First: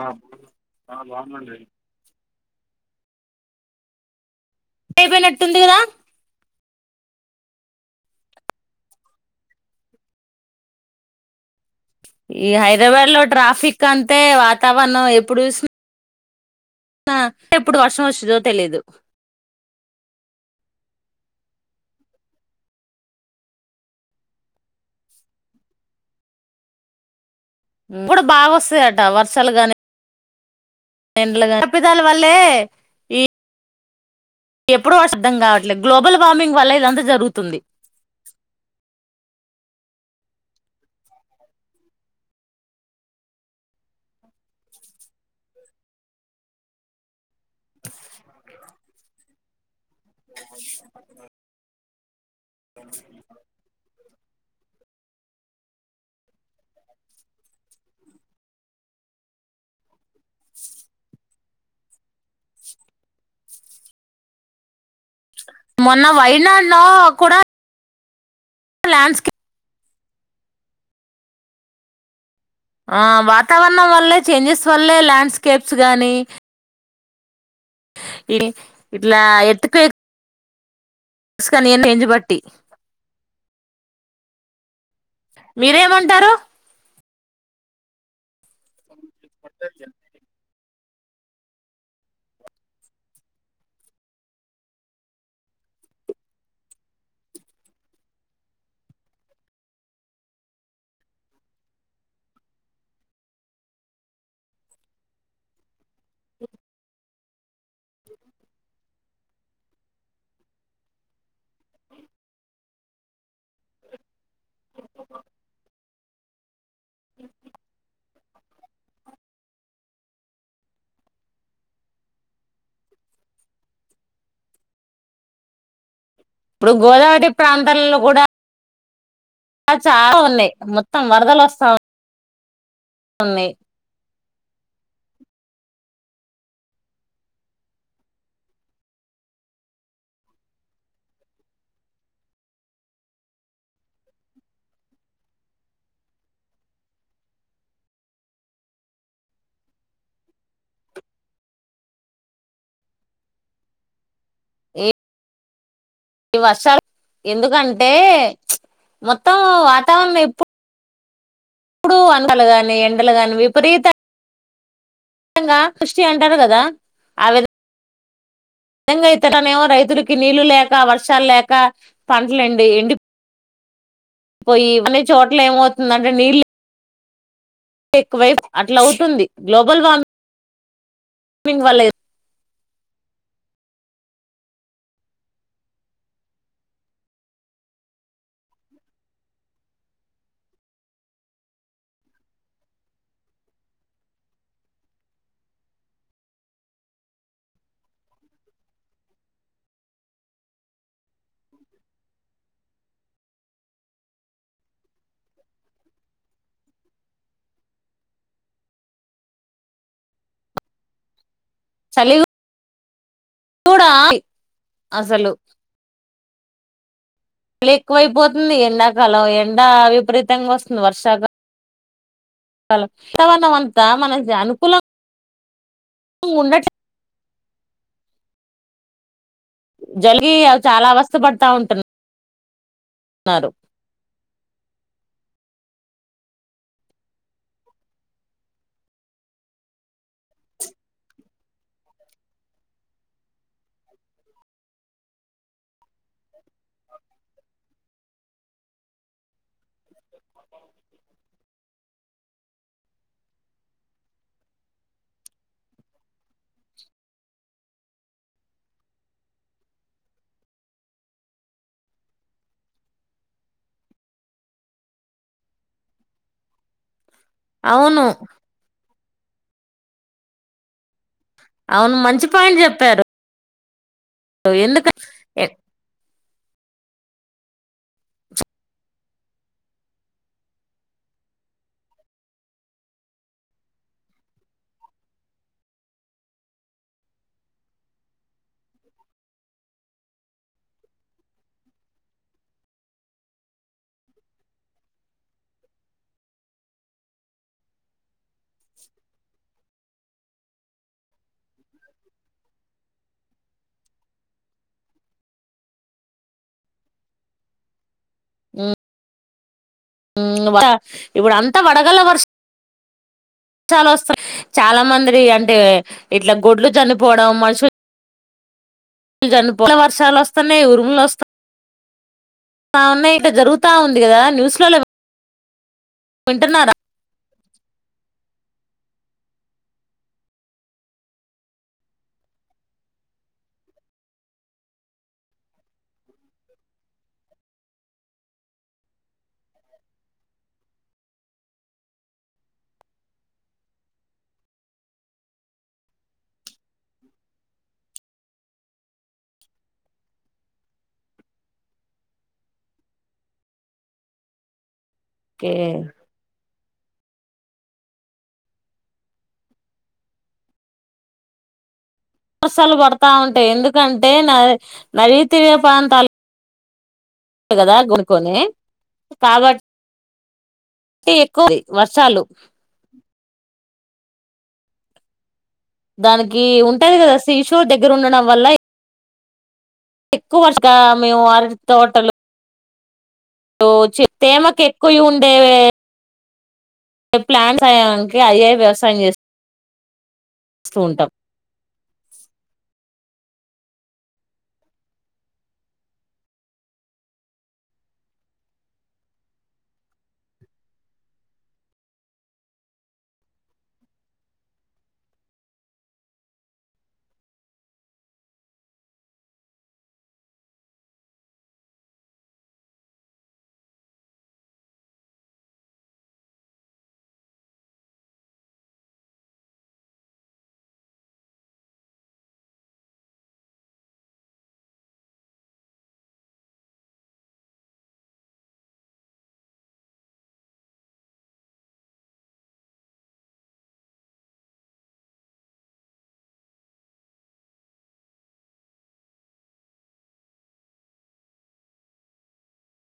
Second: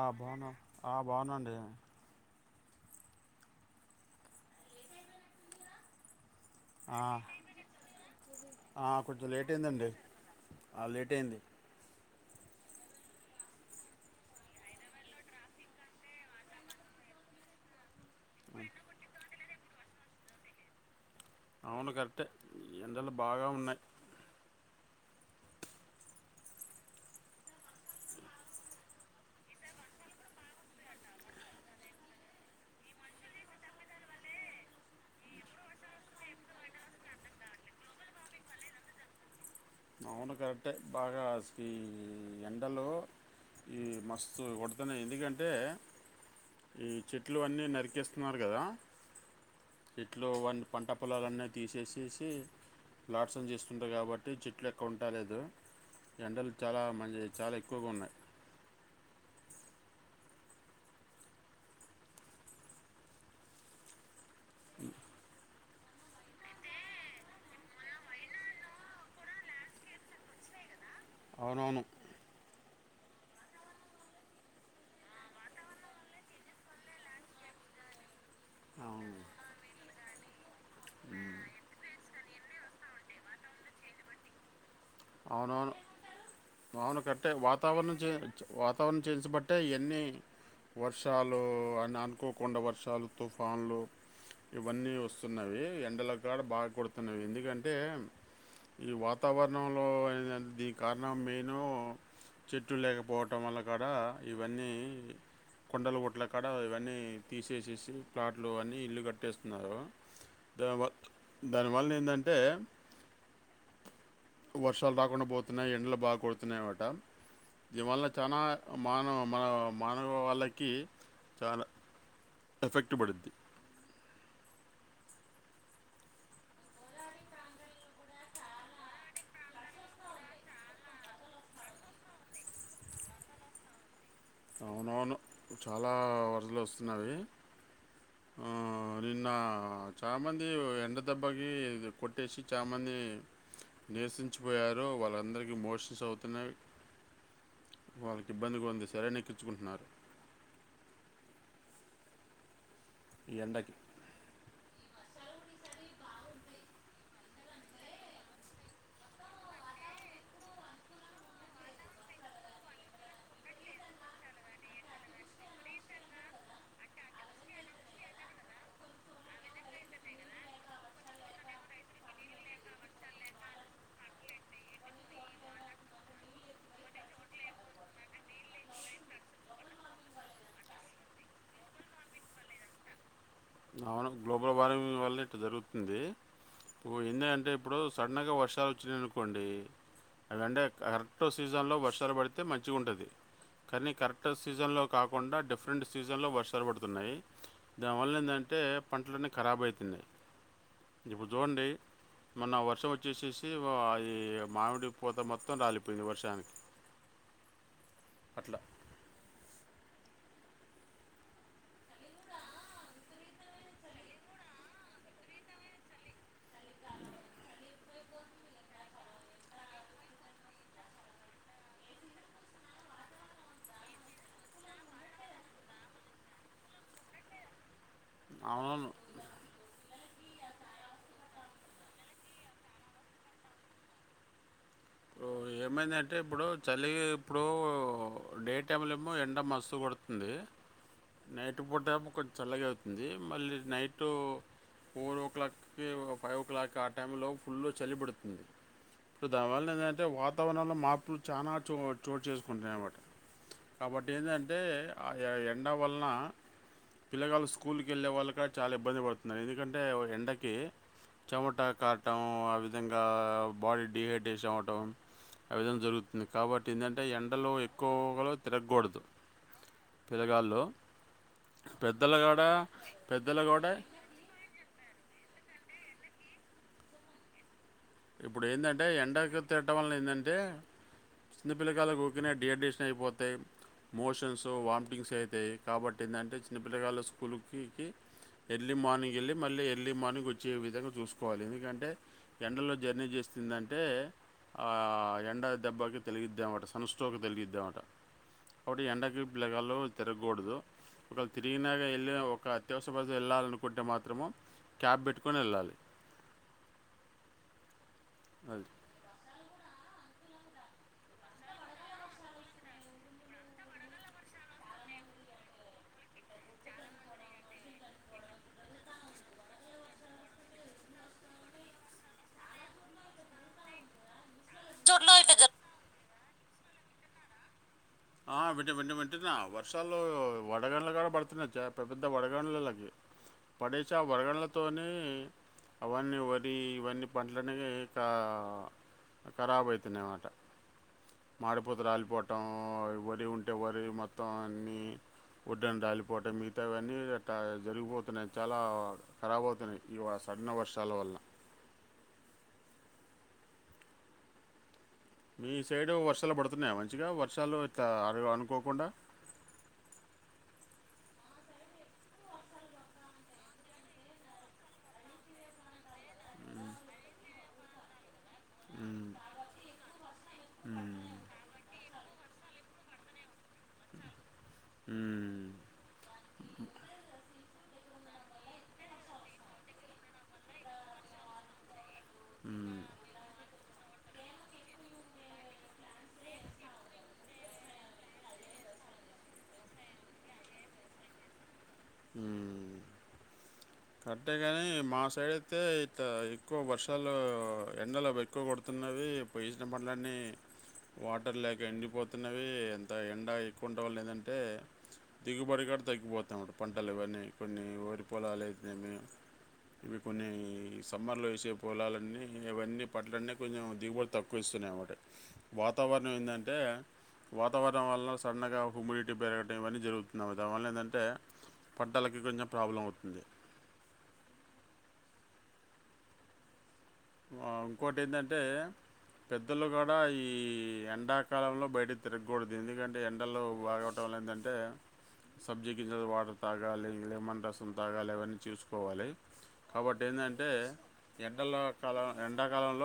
ఆ బాగును ఆ బాగునండి, అయిపోయినట్టుంది, కదా ఆ ఆ కొంచెం లేట్ అయిందండి లేట్ అయింది. ఈ హైదరాబాద్ లో ట్రాఫిక్ అంతే వాతావరణం ఎప్పుడు చూసిన, సిన ఎప్పుడు వర్షం వస్తుందో తెలీదు, అవును కరెక్టే ఎండలు బాగా ఉన్నాయి ఇప్పుడు బాగా వస్తాయట వర్షాలు గాని తప్పిదాల వల్లే ఈ ఎప్పుడూ వర్ష అర్థం కావట్లేదు గ్లోబల్ వార్మింగ్ వల్ల ఇదంతా జరుగుతుంది అవును కరెక్టే బాగా ఈ ఎండలో ఈ మస్తు కొడుతున్నాయి ఎందుకంటే ఈ చెట్లు అన్నీ నరికేస్త స్తున్నారు కదా చెట్లు వ పంట పొలాలన్నీ తీసేసేసి ఫ్లాట్స్ చేస్తుంటారు కాబట్టి చెట్ ఉంటా లేదు ఎండలు చాలా మ చాలా ఎక్కువగా ఉన్నాయి [inaudible] ఈ [unintelligible] మొన్న వైనాడులో కూడా ల్యాండ్స్ కి అవునవును వాతావరణం వల్లే చేంజెస్ వల్లే ల్యాండ్స్కేప్స్ గానీ అవును ఇట్లా ఎర్త్ క్వేక్ గానీ ఎండబట్టి అవునవును మీరేమంటారు అవును కరెక్టే వాతావరణం చే వా వాతావరణం చేంజెస్ బట్టే ఇవన్నీ వర్షాలు అని అనుకోకుండా వర్షాలు తుఫాన్లు ఇవన్నీ వస్తున్నయి ఎండలకాడ బాగా కొడుతున్నవి ఎందుకంటే ఈ వాతావరణం అ [inaudible] దీని కారణం మెనూ చెట్లు లేకపోవటం వల్ల కూడా ఇవన్నీ కొండలు గుట్ల కాడ ఇవన్నీ తీసేసేసి ప్లాట్లు అన్నీ ఇల్లు కట్టేస్తున్నారు దాని వ దానివల్ల ఏందంటే [inaudible] వర్షాలు రాకుండా పోతున్నాయి ఎండడ్లు బాగా కొడుతున్నాయి అన్నమాట దీని వల్ల చానా మానవ మన మానవు వాళ్ళకి చానా ఎఫెక్ట్ పడింది ఇప్పుడు గోదావరి ప్రాంతల్లో కూడా అ చాలా ఉన్నాయి మొత్తం వరదలొస్తాయి అవునవును చాలా వరదలు వస్తున్నావి [inaudible] నిన్న చాలామంది ఎండ దబ్బాకి కొట్టేసి చాలామంది నిరాసించిపోయారు వాళ్ళందరికీ మోషన్స్ అవుతున్నాయి వాళ్ళకి ఇబ్బంది గా ఉంది సెలూన్ ఎక్కించుకుంటున్నారు ఈ ఎండకి ఏ ఈ వర్షాలు ఎందుకంటే మొత్తం వాతావరణం ఎప్పుడు ఎప్పుడు అండలు గాని ఎండలు గాని విపరీత గా కృష్టి అంటారు కదా ఆ విధం నిజంగా ఇతడనేమో రైతులకి నీళ్లు లేక వర్షాలు లేక పంటలుఎండి ఎండి పోయి కొన్ని చోట్ల ఏమవుతుంది అంటే నీళ్ళు ఎక్కువైపు అట్లా అవుతుంది గ్లోబల్మి వమింగ్ వల్ల అవును గ్లోబల్ వార్మింగ్ వల్లే ఇట్లా జరుగుతుంది ఎందే అంటే ఇప్పుడు సడన్ గా వర్షాలు వచ్చినాయనుకోండి అదంటే కరెక్ట్ సీజన్ లో వర్షాలు పడితే మంచిగా ఉంటుంది కానీ కరెక్ట్ సీజన్లో కాకుండా డిఫరెంట్ సీజన్లో వర్షాలు పడుతున్నాయి దానివల్ల ఏందంటే పంటలన్నీ ఖరాబ్ అవుతున్నాయి ఇప్పుడు చూడండి మొన్న వర్షం వచ్చేసేసి ఈ మామిడి పూత మొత్తం రాలిపోయింది వర్షానికి అట్లా చలి గూడ అసలు ఎక్కువైపోతుంది ఎండాకాలం ఎండ విపరీతంగా వస్తుంది వర్షాకా [unintelligible] మన అనుకూలం ఉండట్లే అవును జరిగి అ చాలా అవస్థ పడతా ఉంటున్నా న్నారు ఓ, ఏమైందంటే ఇప్పుడు చలి ఇప్పుడు డే టైమ్లో ఏమో ఎండ మస్తు కొడుతుంది నైట్ పూట కొంచెం చల్లగా అవుతుంది మళ్ళీ నైట్ ఫోర్ ఓ క్లాక్కి ఫైవ్ ఓ క్లాక్ ఆ టైమ్ లో ఫుల్ చలి పెడుతుంది ఇప్పుడు దానివల్ల ఏంటంటే వాతావరణంలో మార్పులు చాలా చో చోటు చేసుకుంటాయనమాట కాబట్టి ఎందంటే ఆ ఎండ వలన పిల్లగాలు స్కూల్కి వెళ్ళే వాళ్ళు కూడా చాలా ఇబ్బంది పడుతున్నారు ఎందుకంటే ఎండకి చెమట కారటం ఆ విధంగా బాడీ డిహైడ్రేషన్ అవ్వటం ఆ విధం జరుగుతుంది కాబట్టి ఏంటంటే ఎండలో అవును ఎక్కువలో తిరగకూడదు పిలగాళ్ళు అవును పెద్దలు మంచి కూడా పాయింట్ చెప్పారు పెద్దలు కూడా ఎందుక ఎ ఇప్పుడు ఏందంటే ఎండకు తిరగటం వల్ల ఏంటంటే చిన్న పిల్లకాయలకు ఊకనే డిహైడ్రేషన్ అయిపోతాయి మోషన్స్, వామిటింగ్స్ అవుతాయి కాబట్టి ఏంటంటే చిన్నపిల్లగాళ్ల స్కూలుకికి ఎర్లీ మార్నింగ్ వెళ్ళి మళ్ళీ ఎర్లీ మార్నింగ్ వచ్చే విధంగా చూసుకోవాలి ఎందుకంటే ఎండలో జర్నీ చేస్తుందంటే ఆ ఎండ దెబ్బాకి తగిలిద్దనమాట సన్ స్ట్రోక్ తలిగిద్ద అన్నమాట అప్పుడు ఎండకి పిల్లగాలు తిరగకూడదు ఒక తిరిగినా వెళ్ళ ఒక అత్యవసర పరిస్థితిలో వెళ్ళాలనుకుంటే మాత్రము క్యాప్ బెట్టుకొని వెళ్ళాలి అవు మ్మ్ ఇప్పుడు అంతా వడగళ్ల వర్ష చాలా వస్తాయి చాలా మంది అంటే ఇట్లా గొడ్లు చనిపోవడం మనుషు చనిపోవడం వర్షాలు వస్తున్నాయి ఉరుములు వస్తు న్నాయి ఇట్ల జరుగుతా ఉంది కదా న్యూస్ లలో జూన్ లో అయితే జ వింటున్నారా ఆ వింట వింట వింటున్నా వర్షాలు వడగళ్ళు కూడా పడుతున్నయ్ జాగ్రత్త పెద్ద వడగనులకి పడేస ఆ వడగళ్ల తోటి అవన్నీ వరి ఇవన్నీ పంటలనేకా ఖరాబ్ అయితున్నాయనమాట మాడిపూత రాలిపోవటం వరి ఉంటే వరి మొత్తం అన్నిీ వడ్డున రాలిపోవటం మిగతా అవన్నీ జరిగిపోతున్నాయి చాలా ఖరాబ్ అవుతున్నాయి ఈ వర్ష పడిన వర్షాల వల్ల మీ సైడు వర్షాలు పడుతున్నాయా మం చిగా వర్షాలు ఇట్ల అను అనుకోకుండా వర్షాలు పడతా ఉంటాయి ఎందుకంటే [unintelligible] ప్రాంతాలు కదా గు కొని మ్మ్. మ్మ్. కాబట్టి ఎక్కువ వర్షాలు ఉమ్ దానికి ఉంటది కదా సీషోర్ దగ్గర ఉండడం వల్ల ఎక్కువగా మేము ఆరటీ తోటలు మ్మ్. ో చే ప్రేమకెక్కువ ఉండేవే ప్లాన్స్యడానికి ఐఐ వ్యవసాయం చేస్తుంది స్తూంటాం హ్మ్ కరటే గాని మా సైడ్ అయితే ఇంకా ఎక్కువ వర్షాలు ఎండలు ఎక్కువ కొడుతున్నా ఉన్నది పోసిన పనులన్నీ వాటర్ లేక ఎండిపోతున్నవి ఎంత ఎండ ఎక్కువ ఉంటే వాళ్ళు ఏంటంటే దిగుబడి కూడా తగ్గిపోతాన్నమాట పంటలు ఇవన్నీ కొన్ని ఓరిపోొలాలు అయితేనేమి ఇవి కొన్ని సమ్మర్లో వేసే పొలాలన్నీ ఇవన్నీ పట్లన్నీ కొంచెం దిగుబడు తక్కువ ఇస్తాయి వన్నాయిమాట వాతావరణం ఏంటంటే వాతావరణం వల్ల సడన్గా హ్యూమిడిటీ పెరగడం ఇవన్నీ జరుగుతున్నాము దావల్ల ఏందాంటే పంటలకీ కొంచెం ప్రాబ్లం అవుతుంది ఇంకోటి అందాంటే పెద్దలు కూడా ఈ ఎండాకాలంలో బయట తిరగకూడదు ఎందుకంటే ఎండలు బాగటం వా ఏందాంటే సబ్జీగింజలు వాటర్ తాగాలి లెమన్ రసం తాగాలి ఇవన్నీ చూసుకోవాలి కాబట్టి ఏందాంటే ఎండల కాలం ఎండాకాలంలో